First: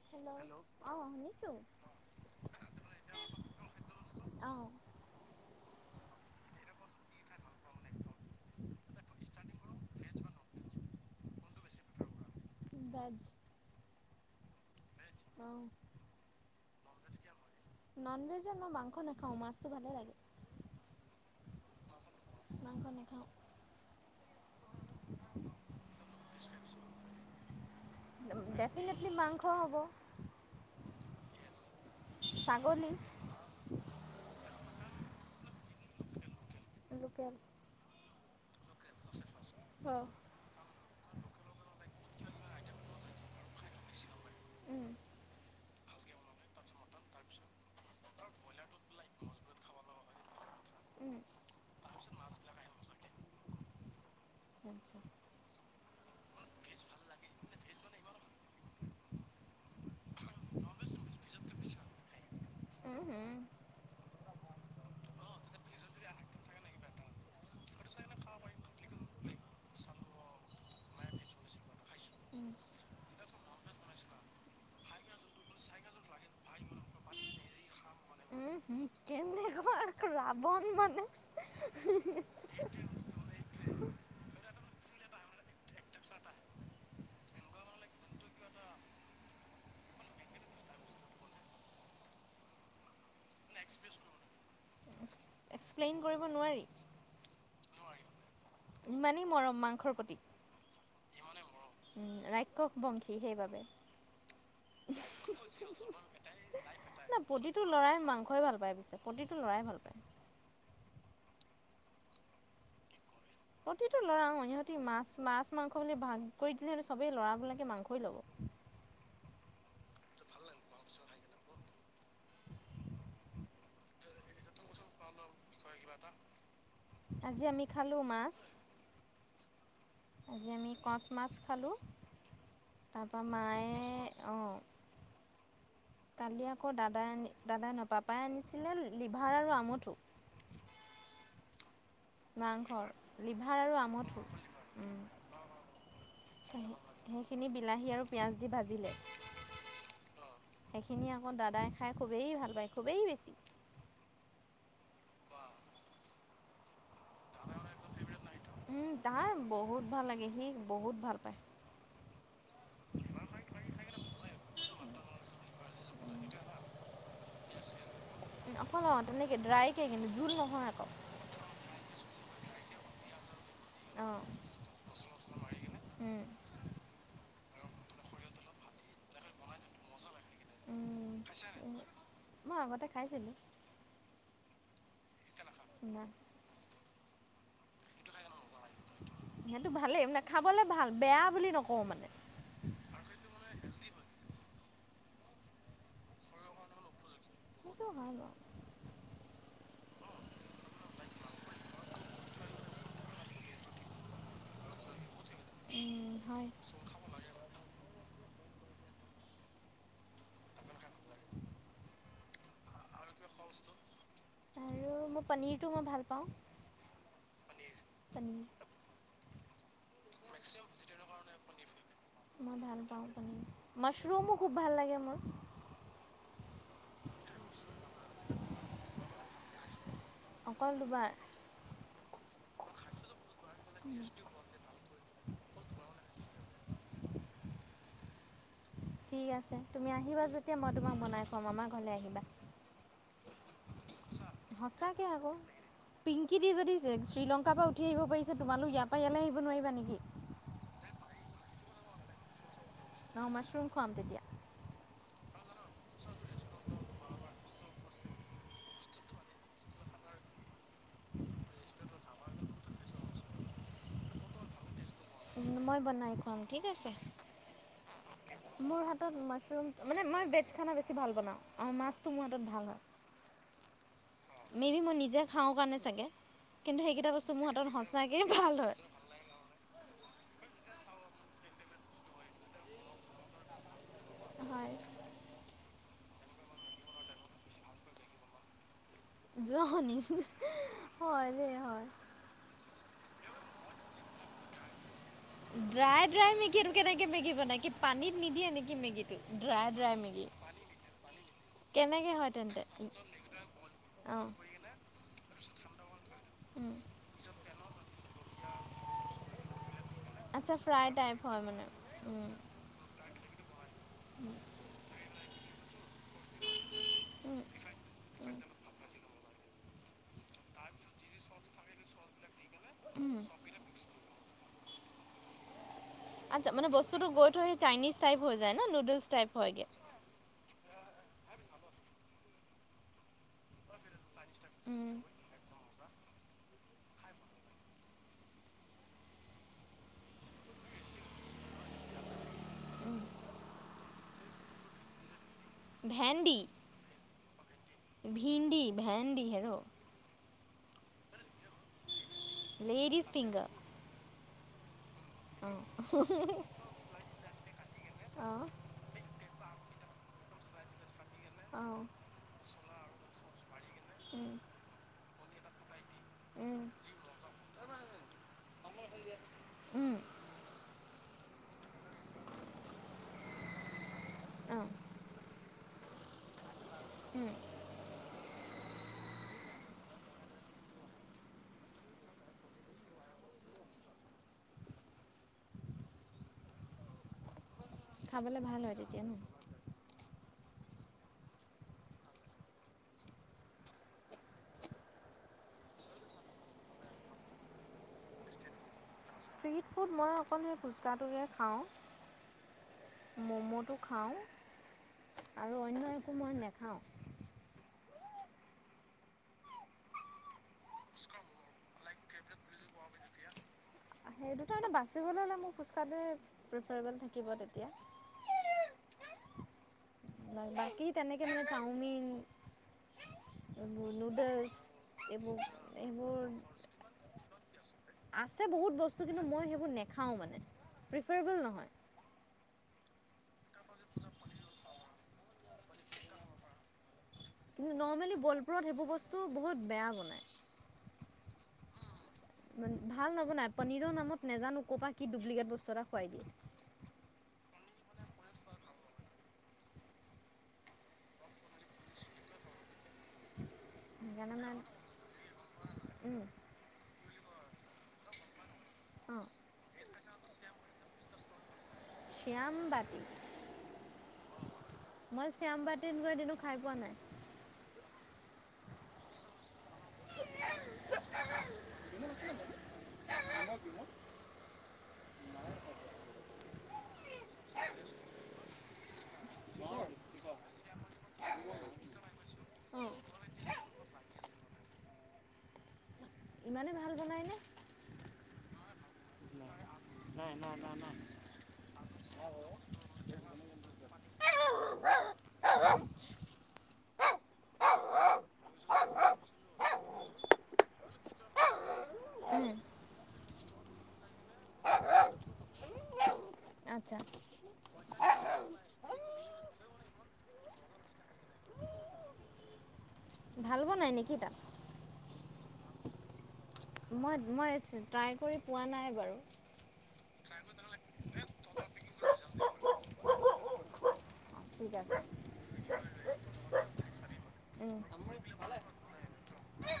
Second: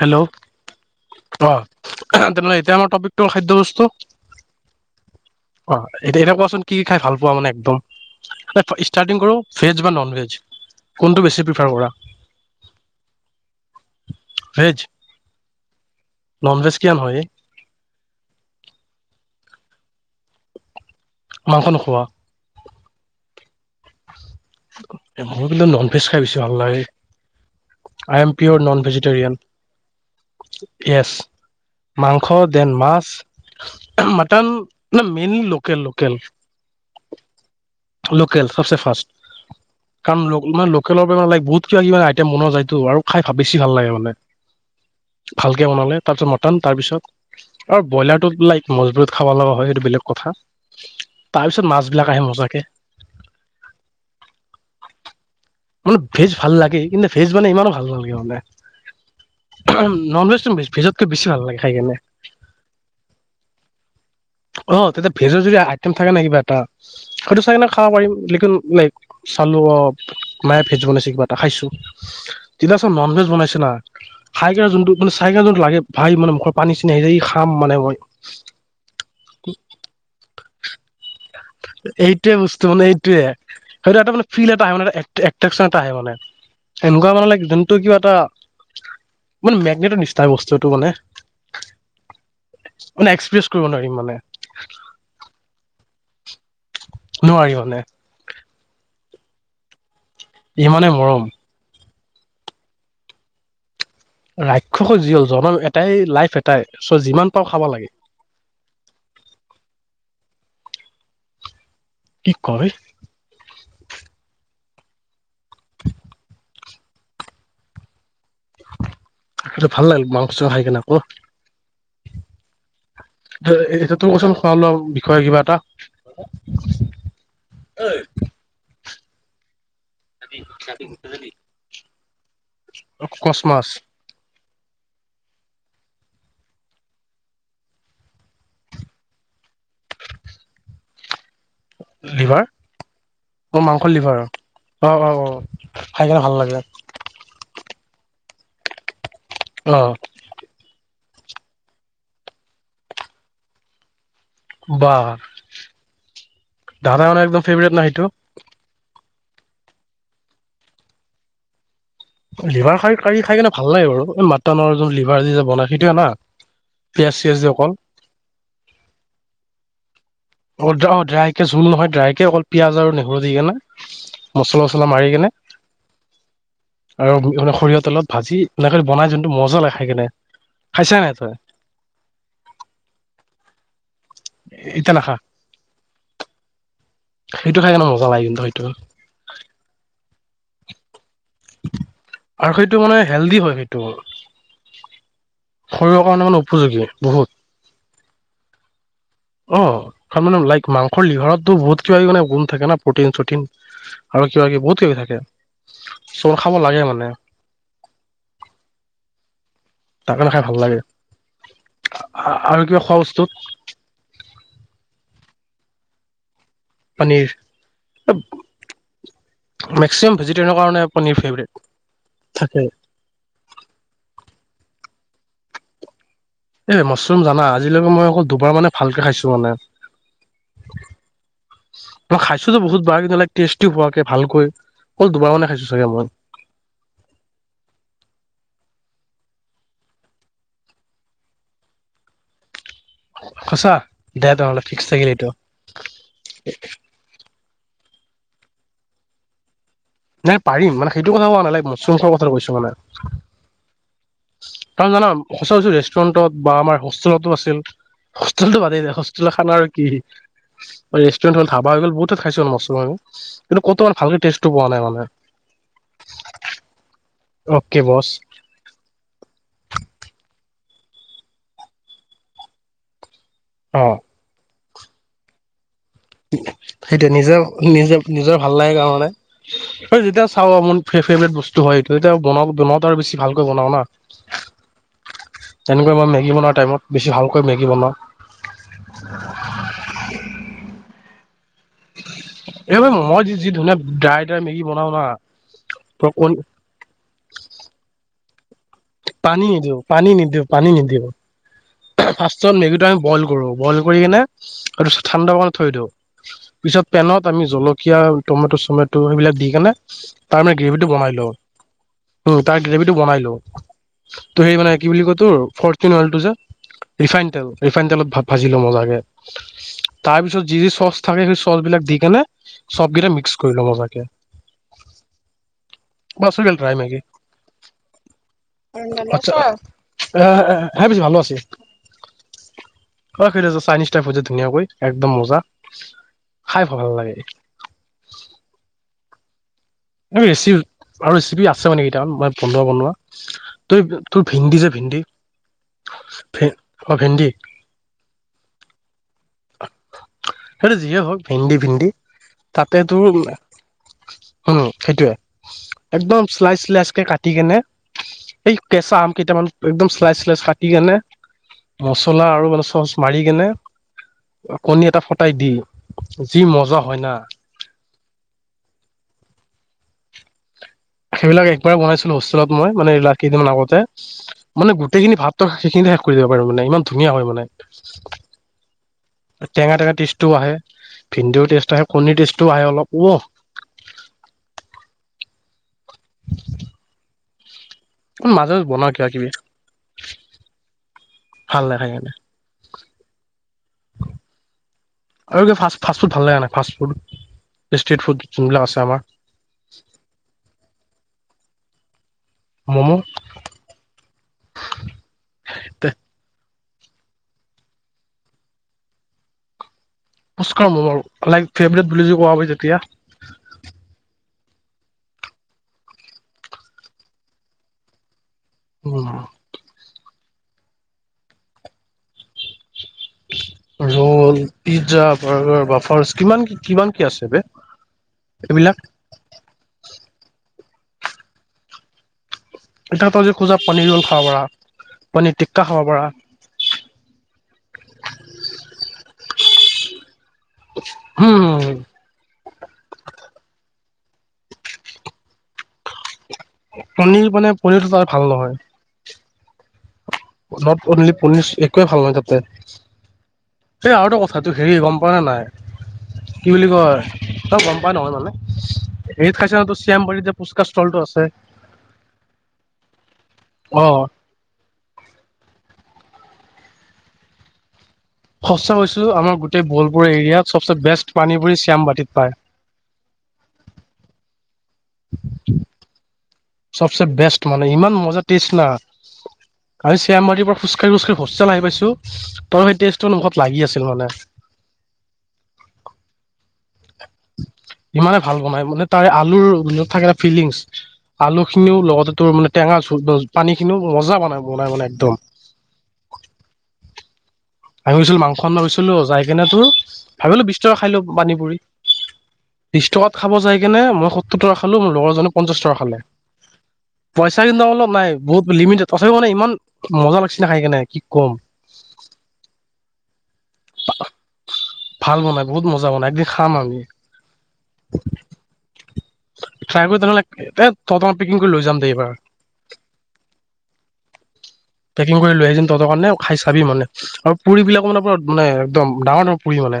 Hello অ, অঁ শুনিছোঁ তেনেহ'লে এতিয়া আমাৰ টপিকটো খাদ্যয় বস্তু। অঁ অ এ এনে কোৱাচোন কি কি খাই ভাল পোৱা মানে, একদম ষ্টাৰ্টিং কৰো ভেজ বা নন ভেজ, কোনটো বেছি প্ৰিফাৰ কৰা। বাাজ। সেইজ। আহ। নন ভেজকিয়ান হয়। নন ভেজে ন মাংস নাখাও, মাছতটো ভালে লাগে। মাংস নোখোৱা। মাংস নেখাওঁ। মই কিন্তু নন ভেজ খাই পছো ভাল লাগে I am pure non definitely vegetarian মাংস হ'ব মাংস দেন ছাগলী মাছ মাটন [unintelligible] ন মেনলি লোক। লোকেল লোকেল লোকেল লোক। কেল ফচেন ফা। অঁ কাৰণ মানে লোকেলৰ পৰাানে ল বহুত কিবা কিব আইটেম বন যায়তটো আৰু খাই ভ বেছি ভাল লাগে মানে উম ভাল। বনালে তাৰপিছত মটন তাৰপিছত আৰু ব্ৰইলাৰ ল। মজবুত খাব লগা হয় এইটো বেলেগ কথা উম তাৰ পিছত মাছ। বিলাক আহে মজাকে। [unintelligible] মানে ভেজ ভাল লাগে কিন্তু ভেজ মানে ইমানো ভাল নালাগে মানে নন ভেজটো ভেজতকে বেছি ভাল লাগে খাই কেনে। উম উম। অ তেতিয়া ভেজৰ যদি আইটেম থাকে নাই কিবা এটা সেইটো চাইনে খাব পাৰিম লকিন লাইক চালো অ। মায়ে ফেচবনাইছে কিবা এটা খাইছো। উম তিলাচন নন ভেজ বনাইছ। না চাইগেল যোনটো মানে চাইগেল যোনটো লাগে ভাই মানে মুখৰ পানী চিনি আহ য খাম মানে। উম হম কেনেুৱা ৰাৱণ মানে। এইটোৱে বস্তু মানে এইটোয়ে সেইটো এটা মানে ফিল এটা হয় মানে। এট্ৰেকচন এটা আহে মানে এনেকুৱা মানে ল যোনটো কিবা এটা মানে মেগনেটৰ নিষ্ঠা বস্তুটো মানে মানে এক্সপ্ৰেছ কৰিব নোৱাৰিম মানে। প্লেইন কৰিব নোৱাৰি। নোৱাৰি মানে। ইমানেই মৰম মাংসৰ প্ৰতি। ইমানে মৰম। উম ৰাক্ষস বংশী সেইবাবে। ৰাক্ষস যি হল জনাম এটাই লাইফ এটাই চ না যিমান পাৰ প্ৰতিটো খাব লাগে। ল'ৰাই মাংসই ভাল পায় পিছে প্ৰতিটো ল'ৰাই ভাল পায় কি কয়। প্ৰতিটো লৰা ইহঁতি মাছ মাছ মাংস বুলি ভাগ কৰি দিলে সিহ সবে লৰাবলাকে মাংসই ল'ব। সেইটো ভাল লাগিল মাংস খাই কিনে আকৌ এ তোৰ কচোন খোৱা লোৱা বিষয়ে কিবা এটা। আজি আমি খালোঁ মাছ। আজি আমি কচ মাছ খালোঁ তাপ কচ মাছ মায় অ। কালি আকৌ দাদাই আনি দাদাই নপাপাই আনিছিলে লিভাৰ আৰু আমুঠো। লিভাৰ মাংস অ লিভাৰ মাংস লিভাৰ আমঠ অ উম অ অ খাই কেনে ভাল লাগে [inaudible] মো খিনি বিলাহি আ। পিঁয়াজ দি ভাজিলে। অ। খিনি আকৌ দাদাই খাই খুবেই ভাল পায় খুবেই বেছি। বা। দাদা মে একদম ফেভৰেট সেইটো। তাৰ বহুত ভাল লাগে সি বহুত ভাল পায়। লিভাৰ কাৰী খাই কেনে ভাল লাগে বাৰু মাটনৰ যোন লিভাৰ যি যে বনাই সেইটোয়ে না পিয়াজ চিয়াজ যে। কল অকন অঁ তেনেকে ড্ৰাই কে অ অ ড্ৰাইকে জোল নহয় ড্ৰাইকে অকল পিয়াঁজ আৰু নহৰু দি কে না মচলা চছলা মাৰি কেনে অঁ আৰু সৰিয়হ তেলত ভাজি এনেক বনাই যোনটো মজা লাগে খাই কেনে খাইছা নাই উম তই উম মই আগতে খাইছিলো এতিয়া নাখা নাহ সেইটো খাই কেনে মজা লাগে কিন্তু সিহঁতো ভালেই এইবিলাক খাবলৈ ভাল বেয়া বুলি নকওঁ মানে আৰু সেইটো মানে হেলডি হয় সেইটো শৰীৰৰ কাৰণে মানে উপযোগী বহুত সেইটো হয় বাও অ মানে লাইক মাংস লিভাৰতো বহুত কিবা কিবি মানে গুণ থাকে ন প্ৰটিন চটিন আৰু কিবা কিবি বহুত কিবি থাকে। বাৰু চোৰ হয় খাব লাগে মানে তাকে নাখাই ভাল লাগে আৰু কিয় খোৱা বস্তু আৰু মই পনীৰটো মই ভাল পাওঁ পনীৰ পনীৰ মে মই ভাল পাওঁ থাকে পনীৰ। মাছৰুমও খুব ভাল লাগে ম [unintelligible] এই মাছৰুম জানা আজিলৈকে মই অকল দুবাৰ মানে ভালকে খাইছো মানে অকল দুবাৰ? বহুত বাৰ কিন্তু লাইক টেষ্টি হোৱাকে ভালকৈ। অকল দুবাৰ মানে খাইছো চাগে মই। ঠিক আছে তুমি আহিবা যেতিয়া মই তোমাক বনাই খোৱাম আমাৰ ঘৰলে আহিবা। সঁচা দে তেনেহ'লে ফিক্স সচাকে থাকিল আক এইটো পিংকি দি যদি শ্ৰীলংকাৰ পৰা উঠি আহিব পাৰিছে তোমালোক ইয়াৰ পৰা য়ালৈ আহিব নোৱাৰা নি? শুংখৰ কথাটো কৈছো মানে। নৌ মাছৰোম খোৱাম তেতিয়া। সঁচাচু ৰেষ্টুৰেণ্টত বা আমাৰ হোষ্টেলতো আছিল হোষ্টেলতো বাদেই হোষ্টেলৰ খানা আৰু কি ৰেষ্টুৰেণ্ট হ'ল ধাবা হৈ গল বহুত খাইছো মাছৰোং কিন্তু ক'ত ইমান ভালকে টেষ্টটো পোৱা নাই মানে না মই বনাই খুৱাম ঠিক আছে, অ'কে বছ মোৰ হাতত মাছৰুম মানে মই ভেজ খানা বেছি ভাল বনাওঁ আৰু মাছটো মোৰ হাতত ভাল হয়। অ। মে বি মই নিজে খাওঁ কাৰণে চাগ সেইটোয়ে নিজে নিজে সঁচাকেই নিজৰ ভাল লাগে হয় কাৰণে আৰু যেতিয়া চাও আও মন ফেভৰেট বস্তু হয় এইটো এতিয়া বনাওঁ বনাওঁতে আৰু বেছি ভালকৈ বনাওঁ না। হয় তেনেকৈ মই মেগী বনোৱা টাইমত বেছি ভালকৈ মেগী বনাওঁ। জহনিজ হয়। দেই হয় এইবাবে মই য যি ধুনীয়া ড্ৰাই ড্ৰাই মেগী বনাও না ড্ৰাই ড্ৰাই মেগী কেনেকে মেগী বনাই কি পানীত নিদিয়ে, নি পানী নিদিওঁ, পানী নিদিওঁ, পানী নিদিওঁ। কেনেকে হয় ফাষ্টতত তেন্তে মেগীটো আমি বইল কৰোঁ, বইল কৰি কিনে অঁ তাৰপিছত ঠাণ্ডা হ'বলে থৈ দিওঁ, পিছত পেনত আমি জলকীয়া টমেট', চমেট' সেইবিলাক দি কেনে আচ্ছা তাৰমানে ফ্ৰাই গ্ৰেভিটো বনাই টাইপ লওঁ, হয় মানে উম, তাৰ গ্ৰেভিটো বনাই লওঁ। ত' সেই মানে কি বুলি কয়? তোৰ ফৰ্চুন অইলটো যে। ৰিফাইন তেল, ৰিফাইন তেলত ভা-ভাজি লওঁ মজাকে, তাৰপিছত যি, যি চচ থাকে, সেই চচবিলাক দি কেনে চব গিটা মিক্স কৰি লওঁ মজাকে। বাছ হৈ আচ্ছা গেল মানে ড্ৰাই মেগী বস্তুটো গৈ থৈ চাইনিজ টাইপ হৈ যায় ন নুডলছ টাইপ হয়গৈ ই মিছি ভাল আছি অ সেইটো তহ চাইনিজ টাইপ হয় যায়। ধুনীয়াকৈ একদম মজা, খাই ভাল নালাগে। ৰেচি আৰু ৰেচিপি আছে মানে কেইটা মই বনোৱা বনোৱা তই তোৰ ভিন্দি যে ভিন্দ ভেন্দি ভিন্দি এ ভেন্দি হেৰ! সেই যি এ হওঁক ভেন্দি ভিন্দি তাতে তোৰ, লেডিজ ফিংগাৰ হম্! সেইটোয়ে অঁ একদম চালাইচ চালাইচ কে কাটি কেনে অঁ এই কেঁচা আম কেইটামান, একদম চালাইছ চালাইছ কাটি কেনে, অঁ মছলা আৰু ম চচ মাৰি কেনে, উম কণী এটা ফ। টাই দি যি অঁ মজা হয় না। উম। সেইবিলাক একবাৰ বনাইছিলো হোষ্টেলত মই মানো ইলাদিনমান আগতে। উম মানে গোটেইখিনি ভাব। ত সেইখিনি শেষ কৰি ব পাৰো মানে ইমান। ধুনীয়া হয় মানে। টেঙা টেঙা টেষ্টও আহে ভেন্দিও টেষ্ট আহে কণীৰ টেষ্টও আহে অলপ ওৱ। ম খাবলৈ মাজে ভাল হয় বনাও তেতিয়া কিবা ন কিবি। ভাল নেখায়ে আৰু ফাছ ফু ফাছ ফুড ভাল নখে নাই ফ ফুড ষ্ট ফুড যোনবিলাক আছে আমাৰ। ষ্ট্ৰিট ফুড মই অকল সে খোজকাটোকে। অ। ম'ম' মম'টো খাওঁ আৰু অন্য একো মই নে। [unintelligible] উচকা মৰ লাইক ফেভৰেট বুলি কোৱা হয় যেতিয়া। সেই দুতাৰণত বাচিবলৈ হ'লে মোৰ খোজ কঢ়ে প্ৰিফাৰবেল থাকিব তেতিয়া। [unintelligible] বাকী তেনেকে মানে চাওমিন। এইবোৰ ৰোল পিজ্জা নুডলছ এইবোৰ বাৰ্গাৰ বাফাৰ্চ এইবোৰ কিমান কি কিমান কি আছে বে আছে এইবিলাক বহুত বস্তু কিন্তু মই সেইবোৰ নেখাও মানে। প্ৰিফেবল নহয়। এটা তলি খোজা পনীৰ ৰোল খাব পাৰা, পনীৰ টিক্কা খাব পাৰা। নৰ্মেলি বলপুৰত সেইবোৰ বস্তু বহুত বেয়া বনায়। হম ভাল নবনাই পনীৰৰ নামত নাজানো ক'ৰ পৰা কি ডুপ্লিকেট বস্তু এটা খুৱাই দিয়ে। পনীৰ মানে পনীৰটো তাৰে ভাল নহয়। [unintelligible] অনলি পনীচ একোৱে ভাল নাই তাতে। এই আৰু সেইকাৰণে কথাটো মানে হেৰি গম পোৱা নে নাই? উম কি বুলি কয়? তই গম পাই নহয় মানে। অ', হেৰিত খাইছ তুছ তেমপৰিত যে পুচকাৰ ষ্টলটো আছে। শ্যামবাট। অ মই শ্যামবাটত তেনেকুৱা দিনো খাই পোৱা নাই। সঁচা কৈছো আমাৰ গোটেই বলপুৰ এৰিয়াত চবচে বেষ্ট পানীপুৰি শ্যামবাটিত পায় [inaudible] চবচে বেষ্ট মানে ইমান মজা টেষ্ট না আমি চিয়ামাৰিৰ পৰা খোজকাঢ়ি খোজকাঢ়ি হোষ্টেল আহি পাইছোঁ তই সেই অ', টেষ্টৰ মুখত লাগি আছিল মানে। ইমানেই ভাল বনাইনে? ইমানে ভাল বনাই মানে তাই আলুৰত থাকেটা ফিলিংছ আলু খিনিও লগতে তোৰ মানে টেঙা পানী খিনিও মজা বনাই, বনাই মানে একদম। আয় ছোল মাংস গৈছিলো যায় কিনে তোৰ ভাবিলো বিশ টকাৰ খাই লওঁ পানী পুৰি। উম, বিশ টকাত খাব যায় [unintelligible] মই [unintelligible] টকা খালো মোৰ লগৰজো পঞ্চাশ টকা খালে। আচ্ছা পইচা কিন্তু অলপ নাই বহুত লিমিটেড তথাপিও মানে ইমান মজা লাগিছে ন খাই কেনে কি ক'ম। ভাল বনাই নেকি তাত? ভাল বনাই, বহুত মজা বনাই এক খাম আমি, মই মই ট্ৰাই কৰি পোৱা নাই বাৰু। [unintelligible] পেকিং কৰি লৈ যাম দে এইবাৰ। ঠিক আছে পেকিং কৰি লৈ আহিযাম তহতৰ কাৰণে খাই চাবি মানে আৰু পুৰি বিলাক মানে মানে একদম ডাঙৰ ডাঙৰ পুৰি মানে,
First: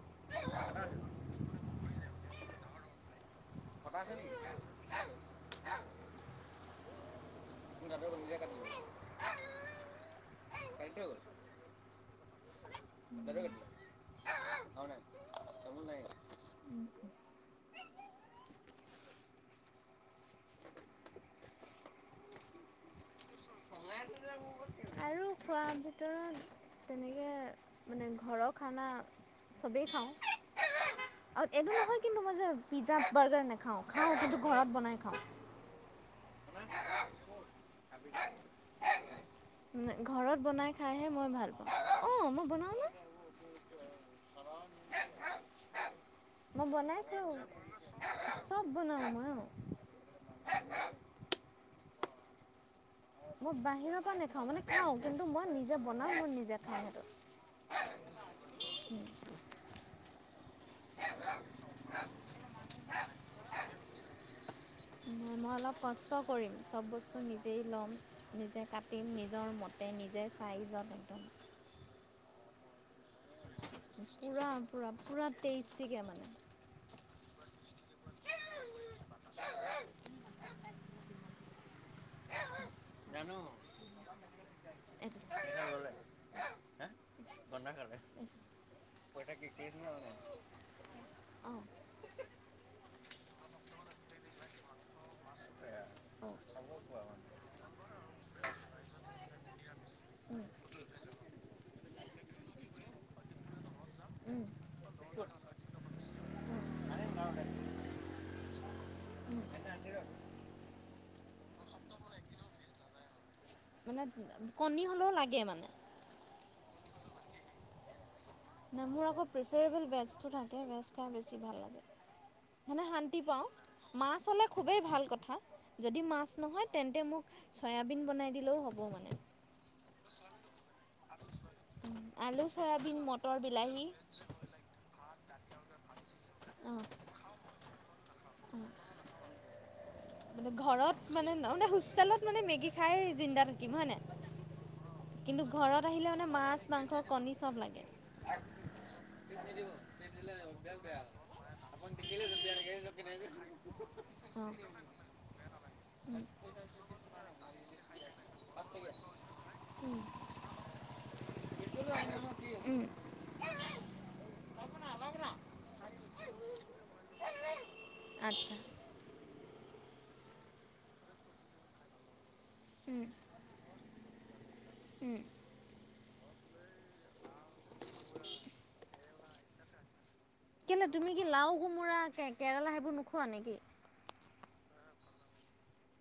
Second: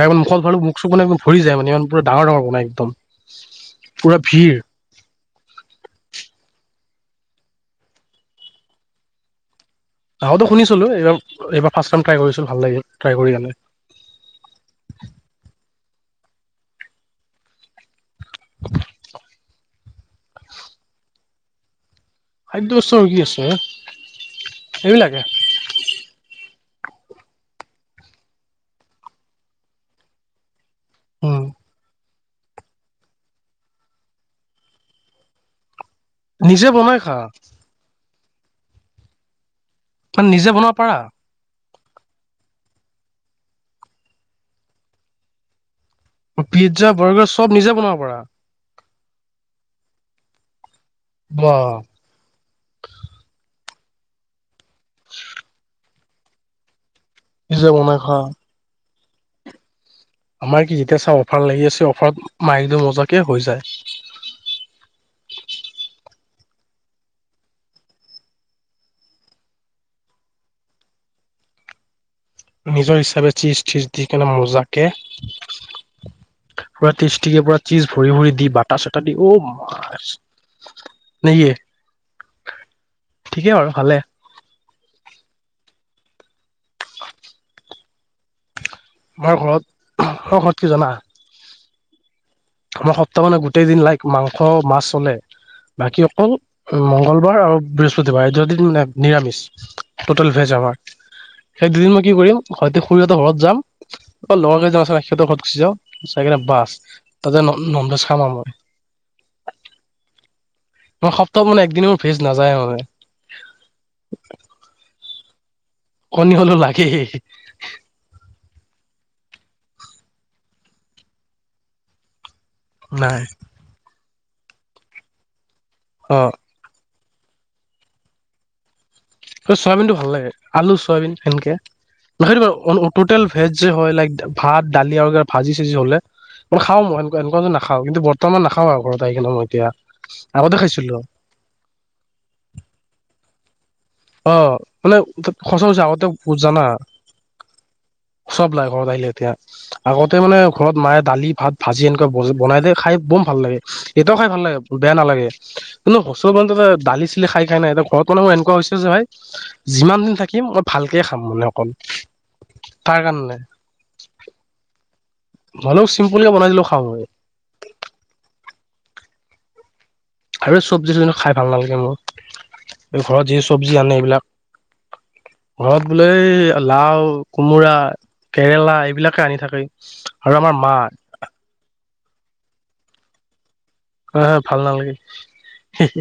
ত মুখল ভাল মুখ চ ভৰি যায় মানে ইমান প ডাঙৰ ডাঙৰ বনাই একদম পুৰা ভিৰ [inaudible] শুনিছিলো এইবাৰ এইবাৰ ফাৰ্ষ্ট টাইম ট্ৰাই কৰিছো, ভাল লাগে। ট্ৰাই কৰি কেনে। উম। [inaudible] খাদ্য বস্ত কি আছে? হ এইবিলাকে আৰু তেনেকে মানে ঘৰৰ খানা চবেই খাওঁ। উম আৰু এটো নহয় যে কিন্তু মই যে পিজ্জা বাৰ্গাৰ নাখাওঁ খাওঁ কিন্তু ঘৰত বনাই খাওঁ। নিজে বনাই খা? মানে ঘৰত নিজে বনাব বনাই পাৰা খাইহে মই ভাল অ', মই বনাওঁ ন'। মই পিজ্জা বনাইছোঁ, বাৰ্গাৰ চব নিজে বনাব পাৰা চব বনাওঁ মই অ' বা মই বাহিৰৰ পৰা নেখাওঁ, মানে খাওঁ কিন্তু মই নিজে বনাওঁ, মই নিজে খাওঁ সেইটো। নিজে বনাই খোৱা? উম। আমাৰ কি যেতিয়া চাওঁ অফাৰ লাগি আছে অফাৰত মাৰি দিও মজাকে হৈ যায়। মই অলপ কষ্ট কৰিম চব বস্তু নিজেই ল'ম নিজে কাটিম নিজৰ মতে নিজে চাইজত একদম। নিজৰ ইচ তাৰপিছত চিজ টিজ দি কেনে পূৰা মজাকে পূৰা পূৰা টেষ্টিকৈ মানে পুৰা টেষ্টিকে পুৰা চিজ ভৰি ভৰি দি বাটাৰ চাটাৰ দি ঔ মা নেকি? জানো ঠিকেই বাৰু ভালে। এইটো পইচা ল'লে হা বন্ধা খালে পইচা আমাৰ কি ঘৰত কেছ ন ঘ ঘৰত কি জানা? অঁ আমাৰ সপ্তাহ মানে গোটেই দিন লাইক মাংস মাছ চলে বাকী অকল অঁ চাব পোৱা মংগলবাৰ আৰু বৃহস্পতিবাৰ এই দুদিন মানে নিৰামিষ, টটেল ভেজ আমাৰ সেই দুদিন মই কি কৰিম হয় খুৰীহঁতৰ ঘৰত যাম আকৌ লগৰ কেইজন যা সিহঁতৰ ঘৰত গুচি যাওঁ যাই কিনে বাছ মানে আৰে নাও দে তাতে ন ননভেজ খাম আৰু মই। এটা আনি ৰ মই সপ্তাহ মানে একদিন মোৰ ভেজ নাযায় মানে। মানে কণী হ'লেও লাগে মানে। কণী হলেও লাগে। নাই মোৰ আক প্ৰফিৰিবিল ভেজটো থাকে। ভেজ খাই বেছি ভাল লাগে। মানে শান্তি নাই। পাওঁ। মাছ হ'লে খুবেই ভাল কথা। যদি মাছ অ' নহয় তেন্তে মোক। চয়াবিন বনাই দিলেওঁ হ'ব মানে। অ চয়াবিনটো ভাল লাগে, আলুচ চয়াবিন সেনকে, আলু [unintelligible] চয়াবিন টোটেল মটৰ ভেজ হয় যে বিলাহী হয়, লাইক ভাত দালি আৰু কিবা এটা ভাজি চাজি হ'লে মানে খাওঁ অঁ মই এনেকুৱা এনেকুৱা ত নাখাওঁ কিন্তু বৰ্তমান বৰ্তমান নাখাওঁ আৰু ঘৰত আহিকিনে মই এতিয়া। মানে আগতে ঘৰত খাইছিলোঁ। মানে ন হোষ্টেলত মানে মেগী খাই জিন্দা থাকোঁ। অ মানে সঁচা কৈছা ঘৰত আগতে আহিলে মানে মাছ, জানা মাংস, কণী চব লাগে। চব লাগে ঘৰত আহিলে এতিয়া, আগতে মানে ঘৰত মায়ে দালি ভাত ভাজি এনেকুৱা বনাই দিয়ে খাই বম ভাল লাগে, এতিয়াওঁ খাই ভাল অ'। লাগে বেয়া নালাগে। নালাগে, মানে হোষ্টেলত মানে ত দালি চালি খাই খাই না এতিয়া ঘৰত মানেওঁ এনেকুৱা হৈছে জীয়াই যিমান দিন থাকিম মই ভালকে খাম মানে অকল উম, তাৰ কাৰণে। হলেও চিম্পুলকে বনাই দিলেওঁ খাওঁ। আচ্ছা, আৰু চব্জি চিজেনৰ খাই ভাল নালাগে মোক। উম, এই ঘৰত যি চব্জি আনে এইবিলাক। উম। ঘৰত বোলেই লাওঁ কোমোৰা, কেৰেলা এইবিলাকে আনি থাকে। আৰু আমাৰ মা কেলে তুমি কি লাওঁ কোমোৰা। কেৰেলা সেইবোৰ নোখোৱা নেকি? অ ভাল নালাগে হে হে।